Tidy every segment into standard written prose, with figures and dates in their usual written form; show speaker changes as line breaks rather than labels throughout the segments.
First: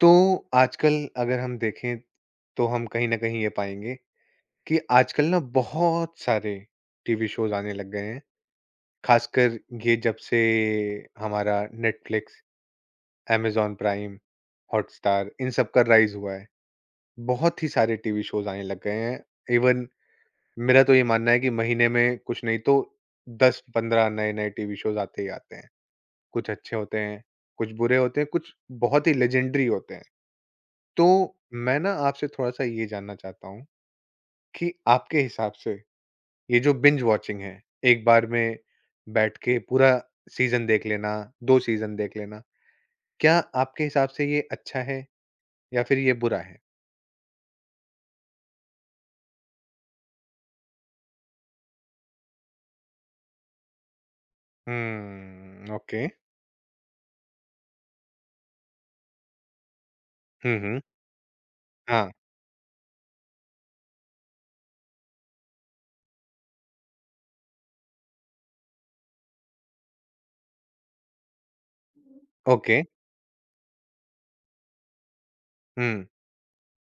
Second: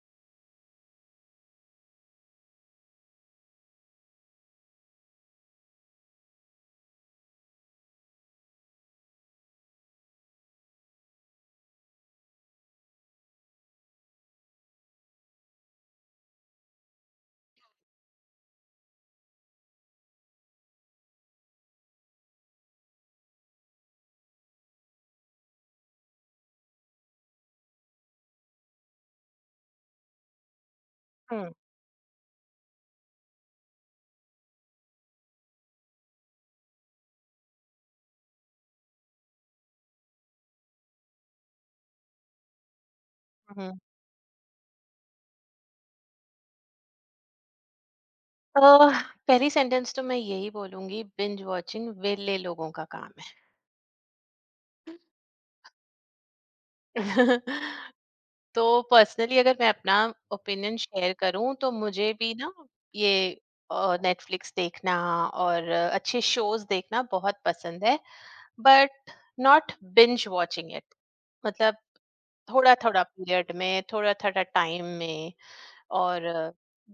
तो आजकल अगर हम देखें तो हम कहीं ना कहीं ये पाएंगे कि आजकल ना बहुत सारे टीवी शोज आने लग गए हैं। खासकर ये जब से हमारा नेटफ्लिक्स amazon प्राइम हॉटस्टार इन सब का राइज हुआ है, बहुत ही सारे टीवी शोज आने लग गए हैं। इवन मेरा तो ये मानना है कि महीने में कुछ नहीं तो दस पंद्रह नए नए टीवी शोज आते ही आते हैं। कुछ अच्छे होते हैं, कुछ बुरे होते हैं, कुछ बहुत ही लेजेंडरी होते हैं। तो
हुँ,
मैं ना आपसे थोड़ा-सा ये जानना चाहता हूँ कि आपके हिसाब से ये जो बिंज वॉचिंग है, एक बार में बैठ के पूरा सीज़न देख लेना, 2 सीज़न देख लेना, क्या
हुँ, हुँ।
आपके हिसाब से ये अच्छा है या फिर ये बुरा है?
अ, पहली सेंटेंस तो मैं यही बोलूँगी, बिंज वॉचिंग वेले लोगों का काम है।
हुँ, ओके।
तो पर्सनली अगर मैं अपना
हुँ,
ओपिनियन
हुँ।
शेयर करूँ तो
हाँ,
मुझे भी ना ये नेटफ्लिक्स देखना और अच्छे शोज़ देखना बहुत पसंद है, but not binge watching it. मतलब
ओके।
थोड़ा-थोड़ा पीरियड में, थोड़ा-थोड़ा टाइम में
हुँ,
और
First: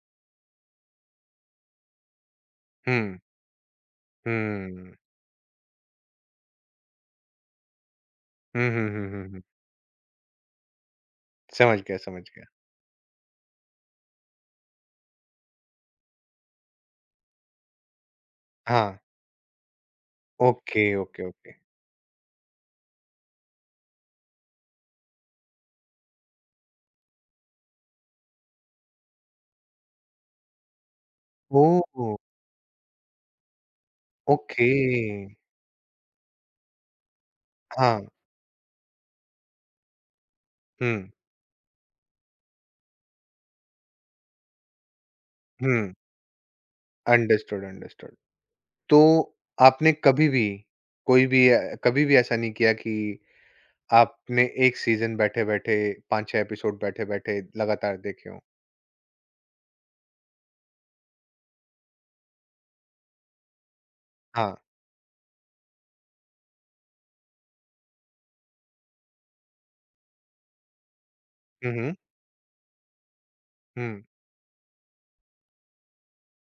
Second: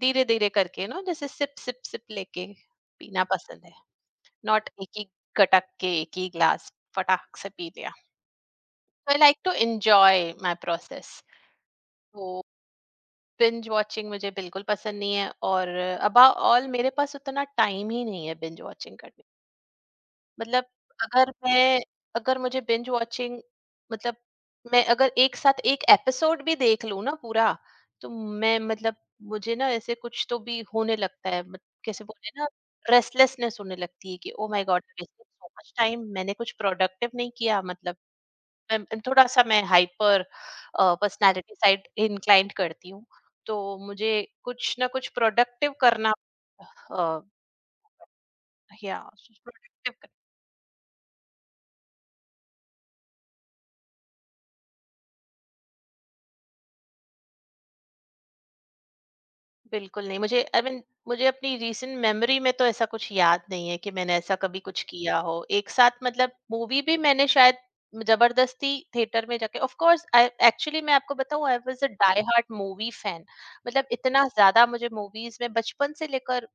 धीरे-धीरे करके ना जैसे सिप, सिप, सिप लेके
हुँ, हुँ।
पीना पसंद है। नॉट एक ही गटक के एक ही ग्लास फटाक से पी लिया।
Hmm, hmm, hmm,
I
hmm,
like
hmm.
To enjoy my process.
समझ गया, समझ
तो
गया।
बिंज वॉचिंग मुझे बिल्कुल पसंद नहीं है, और अबा ऑल मेरे पास उतना टाइम ही नहीं है बिंज वॉचिंग
हाँ,
करने। मतलब
ओके, ओके,
अगर
ओके।
मैं अगर मुझे बिंज वॉचिंग मतलब मैं अगर एक साथ एक एपिसोड भी देख लूँ ना पूरा, तो मैं, मतलब, मुझे ना ऐसे कुछ तो भी होने लगता है, मत कैसे
ओह!
बोले ना, रेस्टलेसनेस होने लगती है कि oh
okay.
My God! Wasted so much time, मैंने कुछ प्रोडक्टिव नहीं किया। मतलब
हाँ।
मैं थोड़ा-सा मैं हाइपर
हुँ,
पर्सनैलिटी साइड इंक्लाइंड करती हूँ, तो मुझे कुछ ना कुछ प्रोडक्टिव
हुँ।
करना अ,
अंडरस्टूड, अंडरस्टूड।
या
तो आपने
प्रोडक्टिव।
कभी भी कोई भी कभी भी ऐसा नहीं किया कि आपने एक सीजन बैठे-बैठे 5-6 एपिसोड बैठे-बैठे लगातार देखे हों?
बिल्कुल नहीं, मुझे आई I मीन mean, मुझे अपनी रीसेंट मेमोरी में तो ऐसा कुछ याद नहीं है कि मैंने ऐसा कभी
हाँ।
कुछ किया हो। एक साथ मतलब मूवी भी मैंने शायद ज़बरदस्ती थिएटर में जाके, ऑफ कोर्स, आई एक्चुअली मैं आपको बताऊँ, I
hmm,
was a
hmm.
Die hard movie fan. मतलब
हुँ,
इतना ज़्यादा मुझे मूवीज़ में बचपन से लेकर,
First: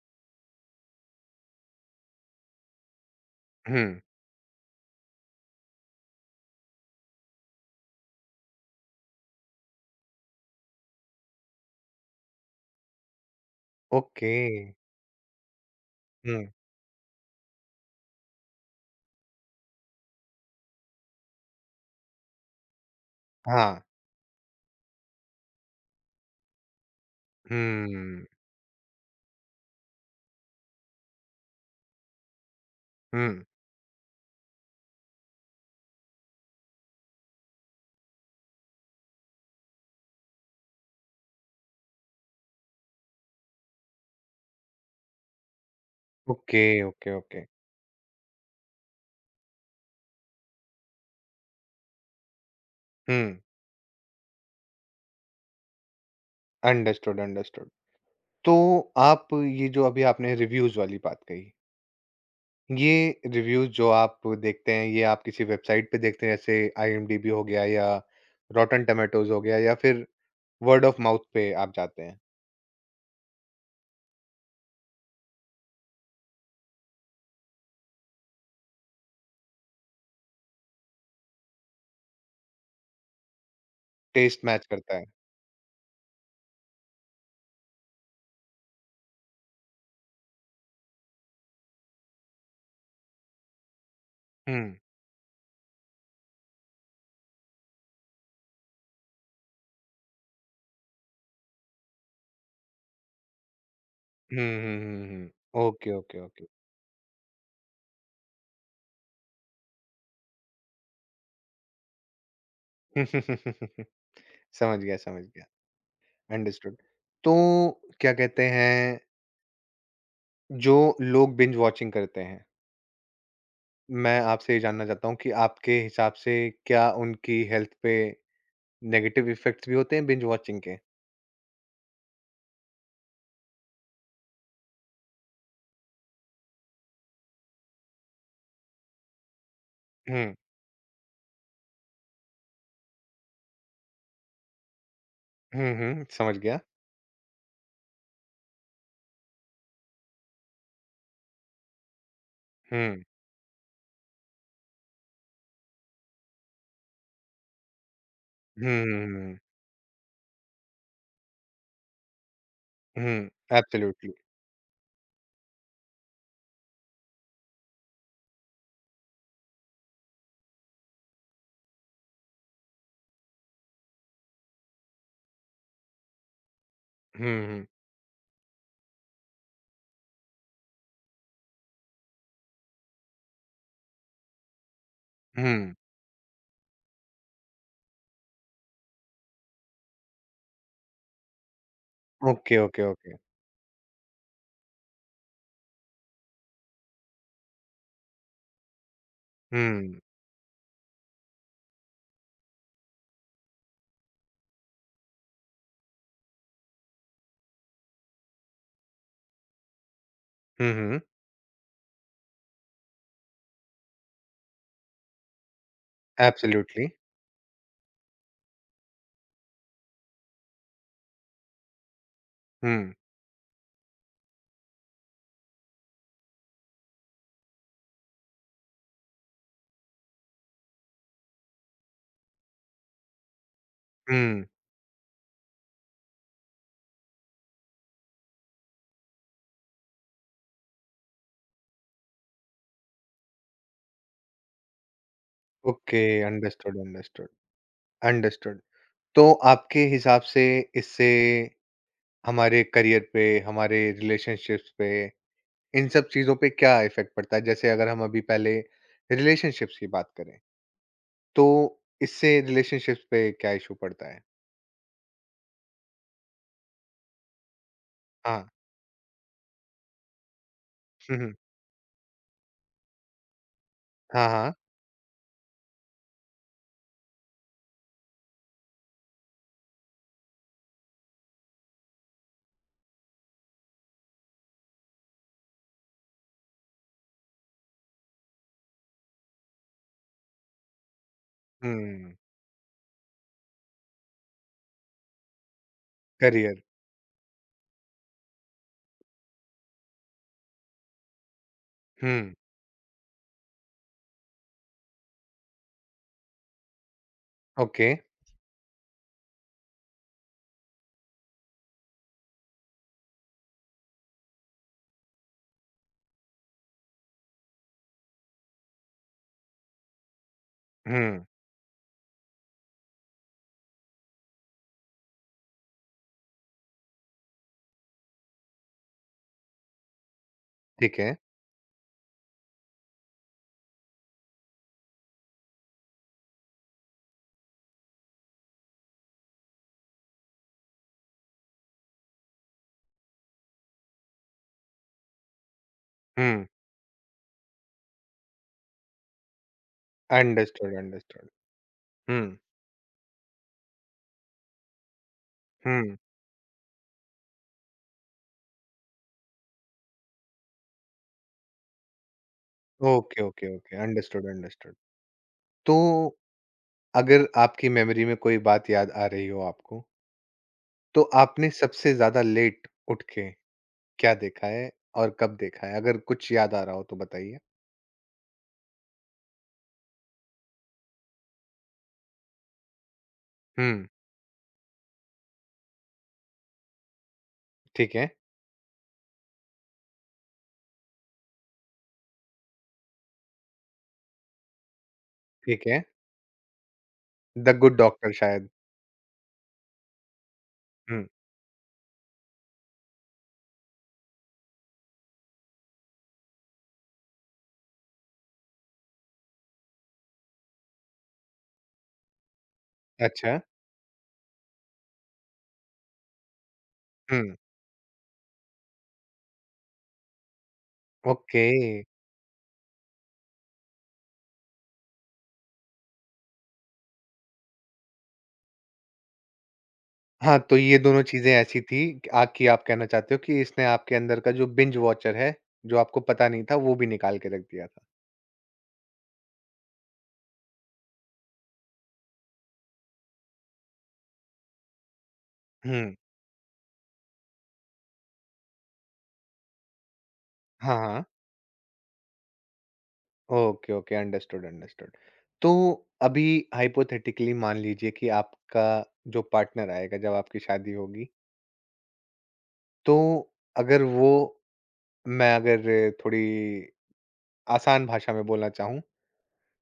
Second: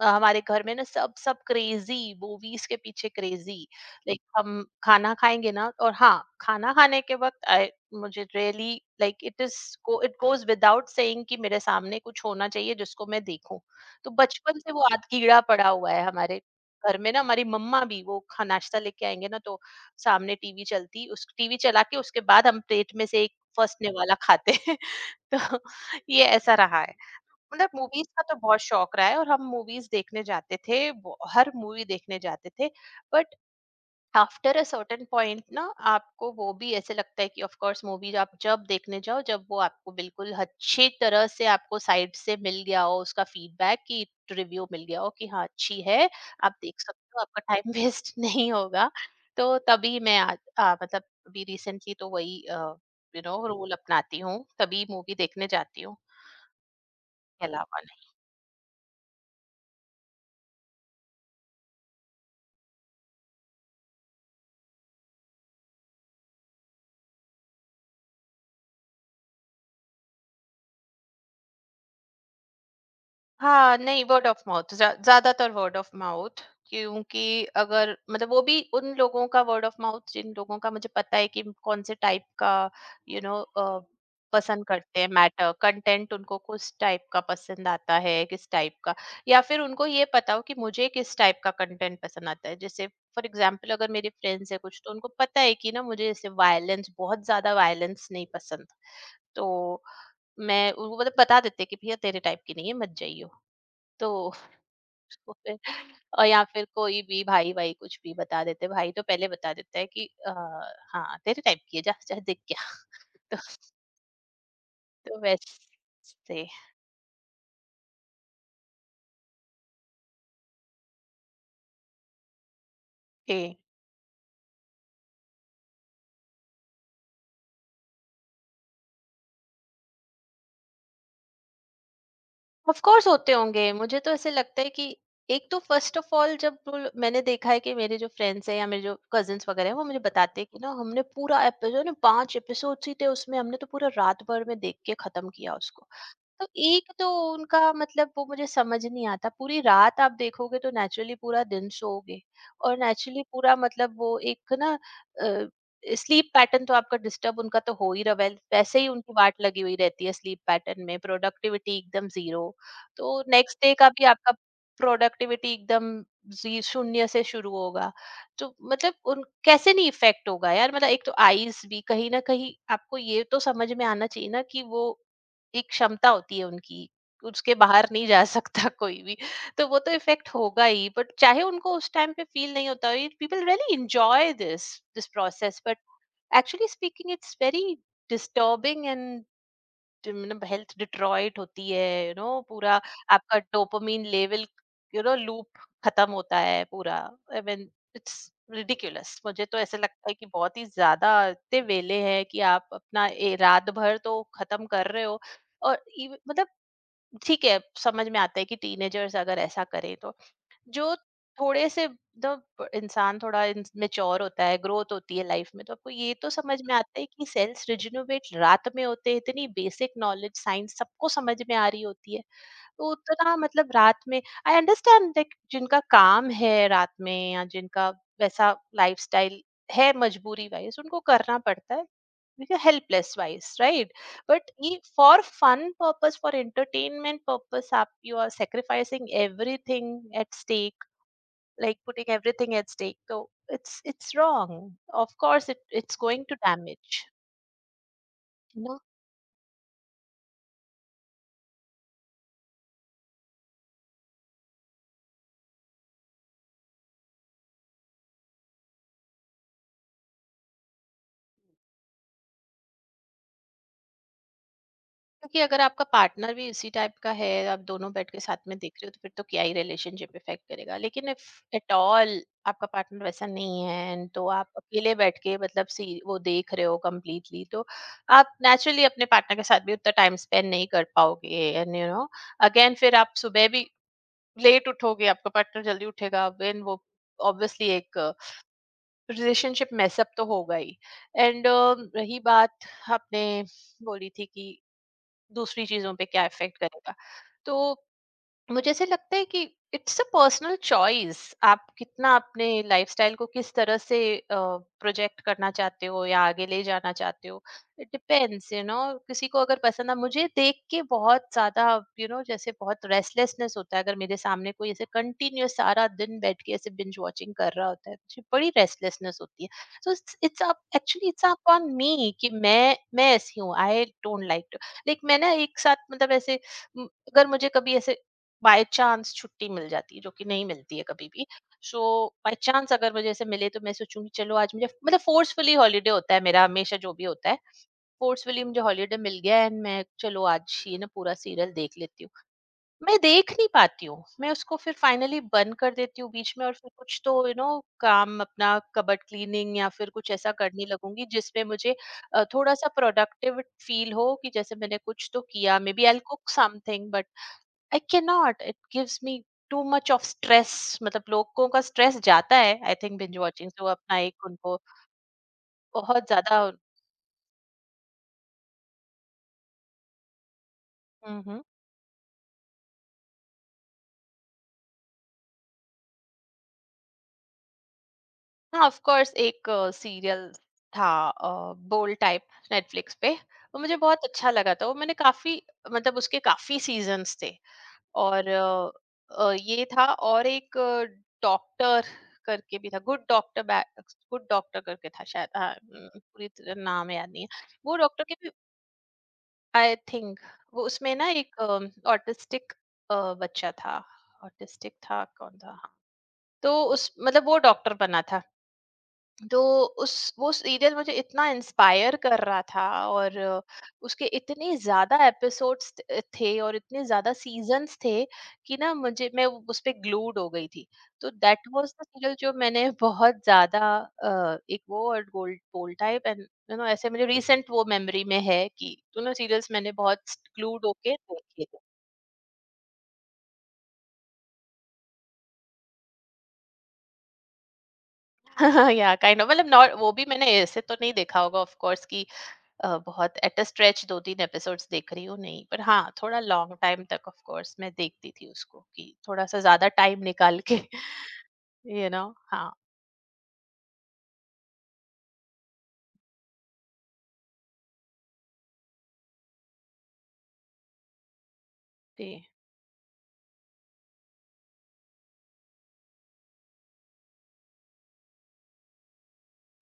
हमारे घर में ना सब सब क्रेजी, मूवीज के पीछे क्रेजी।
हुँ।
लाइक हम खाना खाएंगे ना, और हाँ, खाना खाने के वक्त आई मुझे really, like it is it goes without saying, कि मेरे सामने कुछ होना चाहिए जिसको मैं देखूं। तो
ओके।
बचपन से वो आद कीड़ा पड़ा हुआ है
हुँ,
हमारे घर में ना। हमारी मम्मा भी वो खा नाश्ता लेके आएंगे ना, तो सामने टीवी चलती, उस टीवी चला के उसके बाद हम प्लेट में से एक फर्स्ट
हाँ।
ने वाला खाते हैं। तो ये ऐसा रहा है। मतलब मूवीज का
हुँ,
तो बहुत शौक रहा है, और हम मूवीज देखने जाते थे, ब हर मूवी देखने जाते थे। But
hmm.
After a certain point ना, आपको वो भी ऐसे लगता है कि ऑफ कोर्स मूवीज आप जब देखने जाओ, जब वो आपको बिल्कुल अच्छी तरह से आपको साइड से मिल गया हो उसका फीडबैक, कि रिव्यू मिल गया हो कि हाँ, अच्छी है, आप
ओके,
देख सकते
ओके,
हो, आपका
ओके।
टाइम वेस्ट नहीं होगा। तो तभी मैं मतलब अभी रिसेंटली तो वही यू
हुँ,
नो रूल अपनाती हूँ, तभी मूवी देखने जाती हूँ।
अंडरस्टूड,
के
अंडरस्टूड।
अलावा।
तो आप ये जो अभी आपने रिव्यूज़ वाली बात कही, ये रिव्यूज़ जो आप देखते हैं, ये आप किसी वेबसाइट पे देखते हैं जैसे आईएमडीबी हो गया या रॉटन टोमेटोज़ हो गया या फिर वर्ड ऑफ माउथ पे आप जाते हैं,
हाँ, नहीं, वर्ड ऑफ माउथ, ज़्यादातर वर्ड ऑफ माउथ। क्योंकि अगर मतलब वो भी उन लोगों का वर्ड ऑफ माउथ जिन लोगों का मुझे पता है कि कौन से टाइप का यू you नो
टेस्ट
पसंद
मैच करता
करते
है।
हैं, मैटर कंटेंट, उनको किस टाइप का पसंद आता है, किस टाइप का। या फिर उनको ये पता हो कि मुझे किस टाइप का कंटेंट पसंद आता है, जैसे फॉर एग्जाम्पल अगर मेरे फ्रेंड्स
हुँ,
है
हुँ,
कुछ, तो उनको पता है कि ना मुझे जैसे वायलेंस, बहुत ज्यादा वायलेंस नहीं पसंद, तो मैं उनको मतलब बता देते कि भैया, तेरे टाइप की नहीं है, मत जाइयो। तो
हुँ, हुँ, हुँ।
तो फिर,
ओके, ओके,
और या
ओके।
फिर कोई भी भाई वाई कुछ भी बता देते भाई, तो पहले बता देता है कि हाँ, तेरे टाइप की है, जा जा, दिख गया। तो,
समझ गया,
तो
समझ गया।
वैसे,
अंडरस्टूड। तो क्या कहते हैं, जो लोग बिंज वॉचिंग करते हैं, मैं आपसे ये जानना चाहता हूँ कि आपके हिसाब से क्या उनकी हेल्थ पे नेगेटिव इफ़ेक्ट्स भी होते हैं बिंज वॉचिंग के?
ऑफ कोर्स होते होंगे। मुझे तो ऐसे लगता है कि एक तो, फर्स्ट ऑफ ऑल, जब वो मैंने देखा है कि मेरे जो फ्रेंड्स हैं या मेरे जो कजिन्स वगैरह हैं, वो मुझे
हुँ,
बताते हैं कि ना हमने पूरा एपिसोड ना पांच एपिसोड ही थे उसमें, हमने तो पूरा रात भर में देख के खत्म किया
हुँ,
उसको।
हुँ, समझ
तो
गया।
एक तो उनका, मतलब वो मुझे समझ नहीं आता, पूरी रात आप देखोगे तो नेचुरली पूरा दिन सोओगे, और
हुँ,
नेचुरली पूरा, मतलब वो एक ना स्लीप पैटर्न तो आपका डिस्टर्ब, उनका तो हो ही रहा, वैसे ही
हुँ,
उनकी वाट
हुँ,
लगी हुई रहती है स्लीप पैटर्न में, प्रोडक्टिविटी एकदम जीरो।
हुँ,
तो
हुँ,
नेक्स्ट डे का भी
एब्सोल्युटली।
आपका प्रोडक्टिविटी एकदम जी शून्य से शुरू होगा। तो मतलब उन कैसे नहीं इफेक्ट होगा यार, मतलब एक तो आईज भी, कहीं ना कहीं आपको ये तो समझ में आना चाहिए ना, कि वो एक क्षमता होती है उनकी,
हुँ,
उसके
हुँ,
बाहर नहीं जा सकता कोई भी। तो वो तो इफेक्ट होगा ही, बट चाहे उनको उस टाइम पे फील नहीं होता, people really enjoy this this process,
hmm,
but actually speaking it's very disturbing. मतलब हेल्थ डिट्रॉइट होती है, यू नो,
ओके,
पूरा
ओके, ओके।
आपका dopamine level, you know, loop खत्म होता है पूरा। I mean, it's ridiculous. मुझे तो ऐसे
हुँ,
लगता है कि बहुत ही ज्यादा, इतने वेले हैं कि आप अपना, रात भर तो खत्म कर रहे हो, और मतलब, ठीक है, समझ में आता है कि टीनेजर्स अगर ऐसा करें, तो
हुँ,
जो
हुँ,
थोड़े से, जब इंसान थोड़ा मेच्योर होता है, ग्रोथ होती है लाइफ में, तो आपको ये तो समझ में
एब्सोल्युटली।
आता है कि सेल्स रिजिनोवेट रात में होते हैं, इतनी बेसिक नॉलेज साइंस सबको समझ में आ रही होती है। तो
हुँ,
उतना, मतलब रात में, आई अंडरस्टैंड लाइक जिनका काम है रात में, या जिनका वैसा लाइफस्टाइल है, मजबूरी वाइज उनको करना पड़ता है, helpless wise, right.
Hmm.
But ये for fun purpose, for entertainment purpose आप, you are sacrificing everything at stake, like putting everything at stake, तो it's wrong, of course it's
okay,
going to
understood,
damage,
understood, understood.
you know।
तो आपके हिसाब से इससे हमारे career पे, हमारे रिलेशनशिप्स पे, इन सब चीज़ों पे क्या इफ़ेक्ट पड़ता है? जैसे अगर हम अभी पहले रिलेशनशिप्स की बात करें, तो इससे रिलेशनशिप्स पे क्या इश्यू पड़ता है?
क्योंकि अगर आपका पार्टनर भी उसी टाइप का है, आप दोनों बेड के साथ
हाँ।
में देख रहे हो, तो फिर तो क्या ही रिलेशनशिप इफेक्ट करेगा, लेकिन
hmm,
if
hmm.
At all आपका पार्टनर वैसा नहीं है and तो
हाँ,
आप
हाँ।
अकेले बैठ के मतलब सी वो देख रहे हो कम्प्लीटली, तो आप नेचुरली अपने पार्टनर के साथ भी उतना टाइम स्पेंड नहीं कर पाओगे, एंड यू नो, अगेन फिर आप सुबह भी लेट उठोगे, आपका पार्टनर जल्दी उठेगा, देन वो ऑब्वियसली एक रिलेशनशिप मेसअप तो होगा ही। एंड
हुँ,
रही बात, आपने बोली थी कि दूसरी चीजों पे क्या
करियर।
इफेक्ट करेगा, तो मुझे ऐसे लगता है कि इट्स अ पर्सनल चॉइस, आप कितना
हुँ,
अपने लाइफस्टाइल को किस तरह से प्रोजेक्ट करना चाहते हो या आगे ले जाना चाहते हो।
Okay.
It depends, you know, किसी को अगर पसंद आ, मुझे देख के बहुत ज्यादा, यू नो, जैसे बहुत रेस्टलेसनेस होता है, अगर मेरे सामने कोई ऐसे कंटिन्यूस सारा दिन बैठ के ऐसे बिंज वॉचिंग कर रहा होता है, मुझे बड़ी रेस्टलेसनेस होती है। So it's up actually
hmm,
it's up on me, कि मैं ऐसी हूँ, I don't like to, like मैं ना एक साथ मतलब ऐसे, म, अगर मुझे कभी ऐसे बाय चांस छुट्टी मिल जाती है, जो कि नहीं मिलती है
ठीक
कभी
है।
भी, सो बाय चांस अगर मुझे ऐसे मिले तो मैं सोचूंगी चलो, आज मुझे मतलब फोर्सफुली हॉलीडे होता है मेरा हमेशा, जो भी होता है, फोर्सफुली मुझे हॉलीडे मिल गया, एंड मैं, चलो आज ये ना पूरा सीरियल देख लेती हूँ, मैं देख नहीं पाती हूँ, मैं उसको फिर फाइनली बंद कर देती हूँ बीच में,
हुँ,
और फिर कुछ तो, यू नो, काम अपना, कबर्ड क्लीनिंग या फिर कुछ ऐसा करने
अंडरस्टूड,
लगूंगी,
अंडरस्टूड।
जिसमें मुझे
हुँ,
थोड़ा सा प्रोडक्टिव फील हो, कि जैसे मैंने कुछ तो किया, maybe
hmm.
I cook something. I can not, it gives me too much of stress. मतलब लोगों का स्ट्रेस जाता है, I think, binge
okay, okay,
watching से, वो
ओके।
अपना
अंडरस्टूड,
एक उनको
अंडरस्टूड। तो
बहुत ज्यादा।
अगर आपकी मेमोरी में कोई बात याद आ रही हो आपको, तो
हम्म।
आपने सबसे ज़्यादा लेट उठ के क्या देखा है और कब देखा है? अगर कुछ याद आ रहा हो तो बताइए?
हाँ, ऑफ कोर्स एक सीरियल था, बोल्ड टाइप, नेटफ्लिक्स पे, वो मुझे
हुँ,
बहुत अच्छा लगा था, वो मैंने काफी, मतलब उसके काफी सीजन्स थे,
ठीक है,
और ये था। और एक डॉक्टर करके भी था, गुड डॉक्टर, गुड डॉक्टर करके था शायद, हाँ,
ठीक है।
पूरी तरह नाम याद नहीं
द
है।
गुड
वो डॉक्टर
डॉक्टर
के भी,
शायद।
आई थिंक, वो उसमें
हुँ,
ना एक ऑटिस्टिक बच्चा था, ऑटिस्टिक था कौन था, हाँ। तो उस, मतलब वो डॉक्टर बना था, तो उस, वो सीरियल मुझे इतना इंस्पायर कर रहा था, और
अच्छा।
उसके इतने ज्यादा एपिसोड्स थे, और इतने ज्यादा
हुँ,
सीजन्स थे, कि ना मुझे मैं उस पे ग्लूड हो गई थी। तो
okay.
That was the serial जो मैंने बहुत ज्यादा, एक वो और gold, gold type, and you know ऐसे मुझे रिसेंट वो मेमोरी में है कि दोनों सीरियल्स मैंने बहुत
हाँ, तो
ग्लूड
ये
होके
दोनों चीज़ें
देखे थे।
ऐसी थी क आ कि आप कहना चाहते हो कि इसने आपके अंदर का जो बिंज वॉचर है, जो आपको पता नहीं था, वो भी निकाल के रख दिया था।
या काइंड ऑफ, मतलब नॉट, वो भी मैंने ऐसे तो नहीं देखा होगा ऑफ कोर्स कि बहुत एट अ स्ट्रेच दो तीन एपिसोड्स देख रही हूँ, नहीं, पर हाँ,
हुँ,
थोड़ा लॉन्ग टाइम तक ऑफ कोर्स मैं देखती थी उसको, कि थोड़ा सा ज्यादा टाइम निकाल के।
हाँ, हाँ।
यू नो, हाँ।
Okay, okay, understood, understood. तो अभी हाइपोथेटिकली मान लीजिए कि आपका जो पार्टनर आएगा जब आपकी शादी होगी,
जी
तो अगर वो मैं अगर थोड़ी आसान भाषा में बोलना चाहूँ,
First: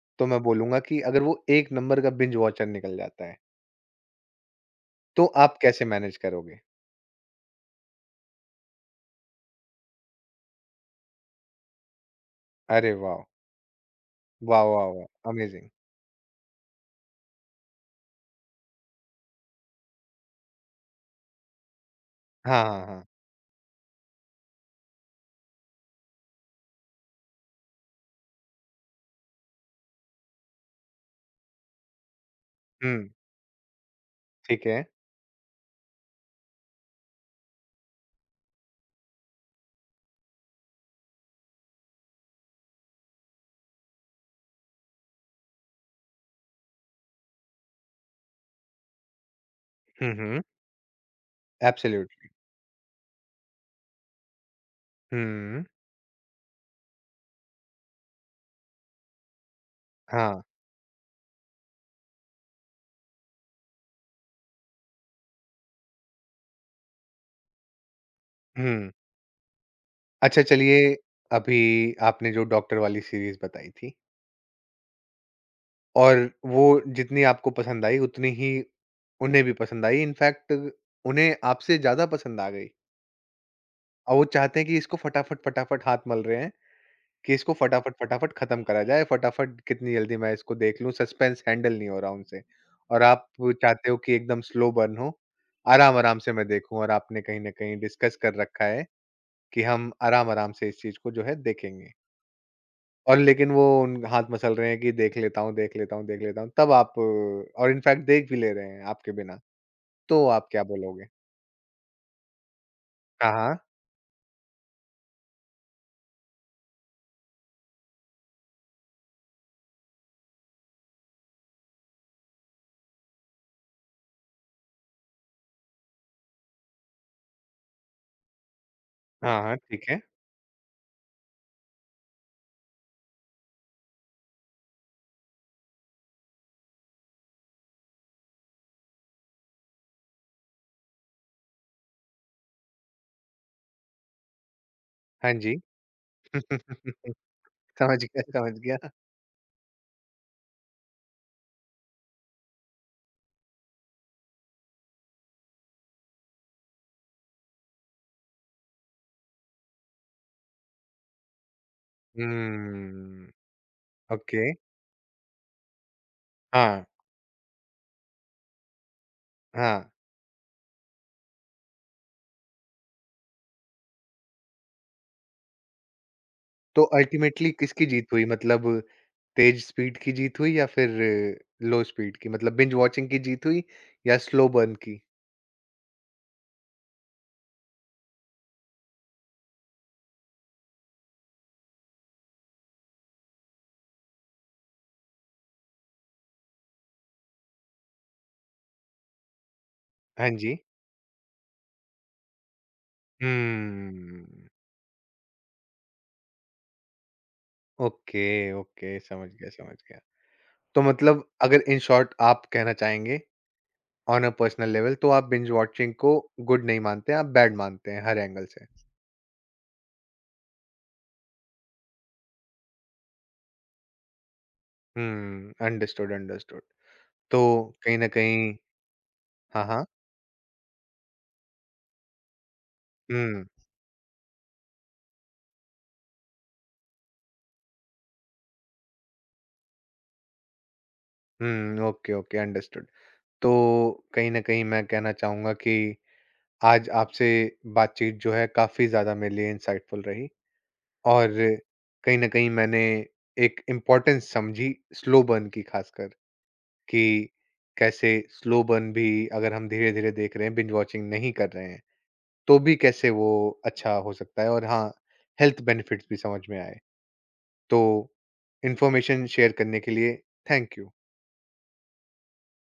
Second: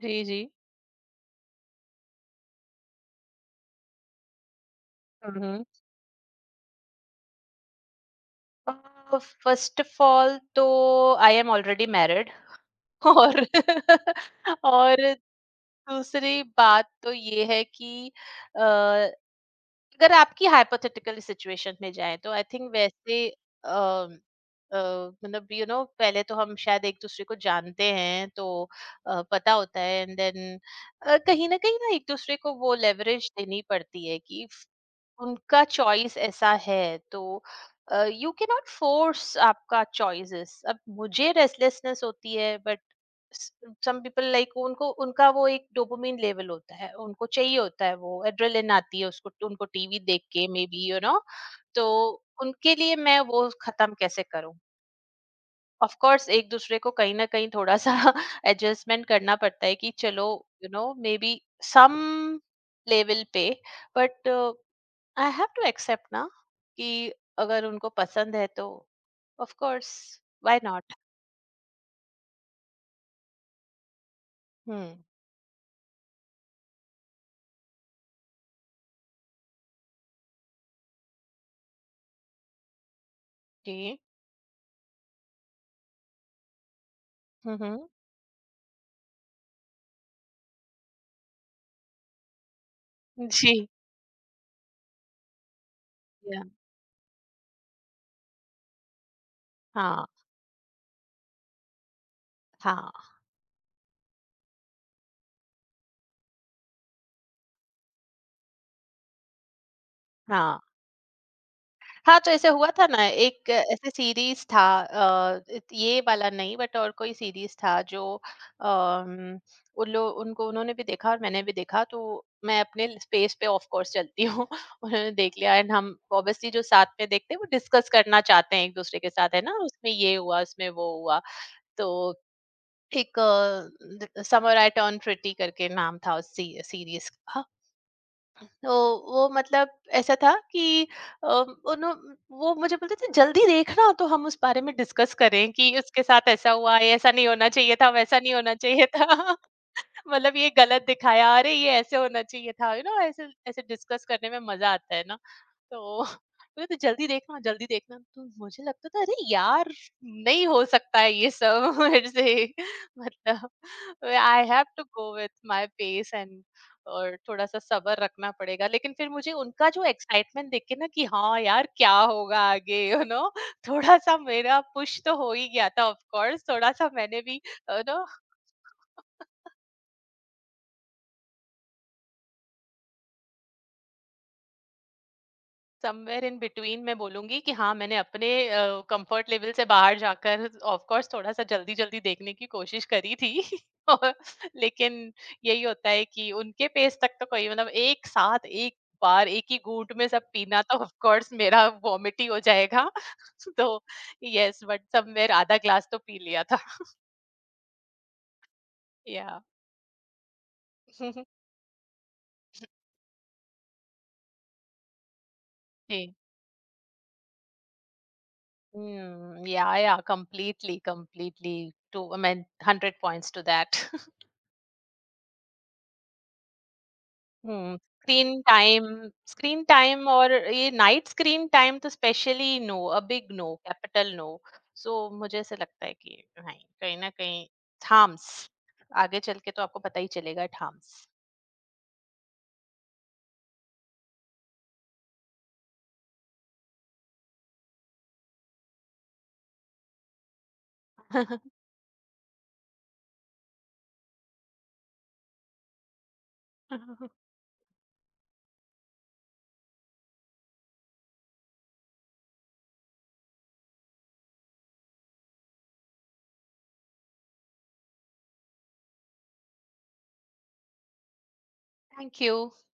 जी
तो
जी।
मैं बोलूँगा कि अगर वो 1 नंबर का बिंज वॉचर निकल जाता है, तो आप
हम्म।
कैसे मैनेज करोगे?
फर्स्ट ऑफ ऑल तो आई एम ऑलरेडी मैरिड।
अरे वाह!
और
वाह, वाह, वाह!
और
अमेज़िंग।
दूसरी बात तो ये है कि अगर आपकी हाइपोथेटिकल सिचुएशन में जाए तो आई
हाँ,
थिंक
हाँ, हाँ।
वैसे, अम, अ, मतलब, यू नो, पहले तो हम शायद एक दूसरे को जानते हैं, तो पता होता है, एंड देन कहीं ना एक दूसरे को वो
हुँ,
लेवरेज देनी पड़ती है, कि
ठीक है।
उनका चॉइस ऐसा है, तो यू कैन नॉट फोर्स आपका चॉइसेस, अब मुझे रेस्टलेसनेस होती है, बट सम पीपल लाइक, उनको, उनका वो एक डोपामिन लेवल होता है, उनको चाहिए होता है, वो एड्रेलिन आती है उसको, उनको टीवी
हुँ,
देख
हुँ।
के, मे बी, यू नो, तो
एब्सोल्यूटली।
उनके लिए मैं वो खत्म कैसे करूं।
हुँ,
ऑफ कोर्स एक दूसरे को कहीं ना कहीं थोड़ा सा एडजस्टमेंट करना पड़ता है, कि चलो,
हाँ,
you know, maybe some level पे, but I have to accept ना कि अगर उनको पसंद है तो,
हुँ।
ऑफ कोर्स,
अच्छा
व्हाई
चलिए,
नॉट।
अभी आपने जो डॉक्टर वाली सीरीज़ बताई थी
हम्म।
और वो जितनी आपको पसंद आई उतनी ही उन्हें भी पसंद आई, इनफैक्ट उन्हें आपसे ज़्यादा पसंद आ गई।
जी।
और वो चाहते हैं कि इसको फटाफट-फटाफट हाथ मल रहे हैं कि इसको
हम्म।
फटाफट-फटाफट खत्म करा जाए, फटाफट कितनी जल्दी मैं इसको देख लूँ, सस्पेंस हैंडल नहीं हो रहा उनसे। और आप
जी।
चाहते हो कि एकदम स्लो बर्न हो, आराम-आराम से
या,
मैं देखूँ और आपने कहीं न कहीं डिस्कस कर रखा है कि हम
हाँ
आराम-आराम से इस चीज़ को जो है देखेंगे।
हाँ
और लेकिन वो उन हाथ मसल रहे हैं कि देख लेता हूँ, देख लेता हूँ, देख लेता हूँ, तब आप और इनफैक्ट देख भी ले रहे हैं आपके बिना, तो आप
हाँ।
क्या बोलोगे?
हाँ, तो ऐसे हुआ था ना,
हाँ,
एक
हाँ।
ऐसे सीरीज़ था, अ, इत ये वाला नहीं, बट और कोई सीरीज़ था जो, अम, उन लो उनको उन्होंने भी देखा और मैंने भी देखा, तो मैं अपने ल स्पेस पे ऑफ कोर्स चलती हूँ। उन्होंने देख लिया, एंड हम ऑब्वियसली जो साथ में देखते हैं, वो डिस्कस करना चाहते हैं एक-दूसरे के साथ, है
हाँ,
ना?
हाँ, ठीक
उसमें
है।
ये हुआ, उसमें वो हुआ। तो एक, the summer I turn pretty करके नाम था उस सी सीरीज़ का। तो वो मतलब ऐसा था कि अ, उन्हों वो मुझे बोलते थे जल्दी देखना, तो हम उस बारे में डिस्कस
हाँ
करें,
जी।
कि उसके साथ ऐसा हुआ है, ऐसा नहीं होना
समझ
चाहिए था, वैसा
गया,
नहीं होना
समझ
चाहिए
गया।
था। मतलब ये गलत दिखाया, अरे ये ऐसे होना चाहिए था, यू नो, ऐसे ऐसे डिस्कस करने में मजा आता है ना। तो बोले, तू जल्दी देखना, जल्दी देखना, तो मुझे लगता था अरे यार नहीं हो सकता है ये सब मेरे से।
हुँ,
मतलब I
okay.
Have to go with my pace, and
हाँ,
और थोड़ा सा सब्र रखना पड़ेगा, लेकिन फिर मुझे उनका
हाँ।
जो एक्साइटमेंट देख के ना, कि हाँ यार क्या होगा आगे, यू नो, थोड़ा सा मेरा पुश तो हो ही गया था, ऑफ कोर्स थोड़ा
तो
सा मैंने भी।
अल्टीमेटली किसकी जीत हुई? मतलब तेज़ स्पीड की जीत हुई या फिर लो स्पीड की? मतलब बिंज वॉचिंग की जीत हुई या स्लो बर्न की?
समवेयर इन बिटवीन, मैं बोलूंगी कि हाँ मैंने अपने कंफर्ट लेवल से बाहर जाकर ऑफ कोर्स थोड़ा सा जल्दी जल्दी देखने की कोशिश करी थी। और लेकिन यही होता है कि उनके पेस तक तो कोई, मतलब एक साथ एक बार एक ही घूंट में सब
हाँ जी।
पीना तो ऑफ कोर्स मेरा वॉमिट ही हो जाएगा। तो
हुँ,
यस, बट समवेयर आधा ग्लास तो पी लिया था।
Okay, okay. समझ
या
गया, समझ गया। तो मतलब अगर इन शॉर्ट आप कहना चाहेंगे, ऑन अ पर्सनल लेवल तो आप बिंज वॉचिंग
जी।
को गुड नहीं मानते, आप बैड मानते हैं हर एंगल से।
हम्म। या completely completely, to, I mean 100 points to that.
Hmm, understood, understood. तो
हुँ,
कहीं न
स्क्रीन
कहीं
टाइम, स्क्रीन
हाँ, हाँ।
टाइम, और ये नाइट स्क्रीन टाइम तो specially no, a big
hmm,
no, capital no. So मुझे ऐसा लगता है कि नहीं, कहीं न कहीं, थाम्स, आगे चल के तो आपको पता ही चलेगा, it harms.
Hmm, okay, okay understood. तो कहीं न कहीं मैं कहना चाहूँगा कि आज आपसे बातचीत जो है काफ़ी ज़्यादा मेरे लिए इंसाइटफुल रही और कहीं न कहीं मैंने एक इम्पोर्टेंस समझी स्लो बर्न की, ख़ासकर कि
थैंक
कैसे स्लो बर्न भी, अगर हम धीरे-धीरे देख रहे हैं, बिंज वॉचिंग नहीं कर रहे हैं, तो भी कैसे वो अच्छा हो सकता है और हाँ, हेल्थ बेनिफिट्स भी समझ में आए। तो इन्फॉर्मेशन शेयर करने के लिए थैंक यू।
यू।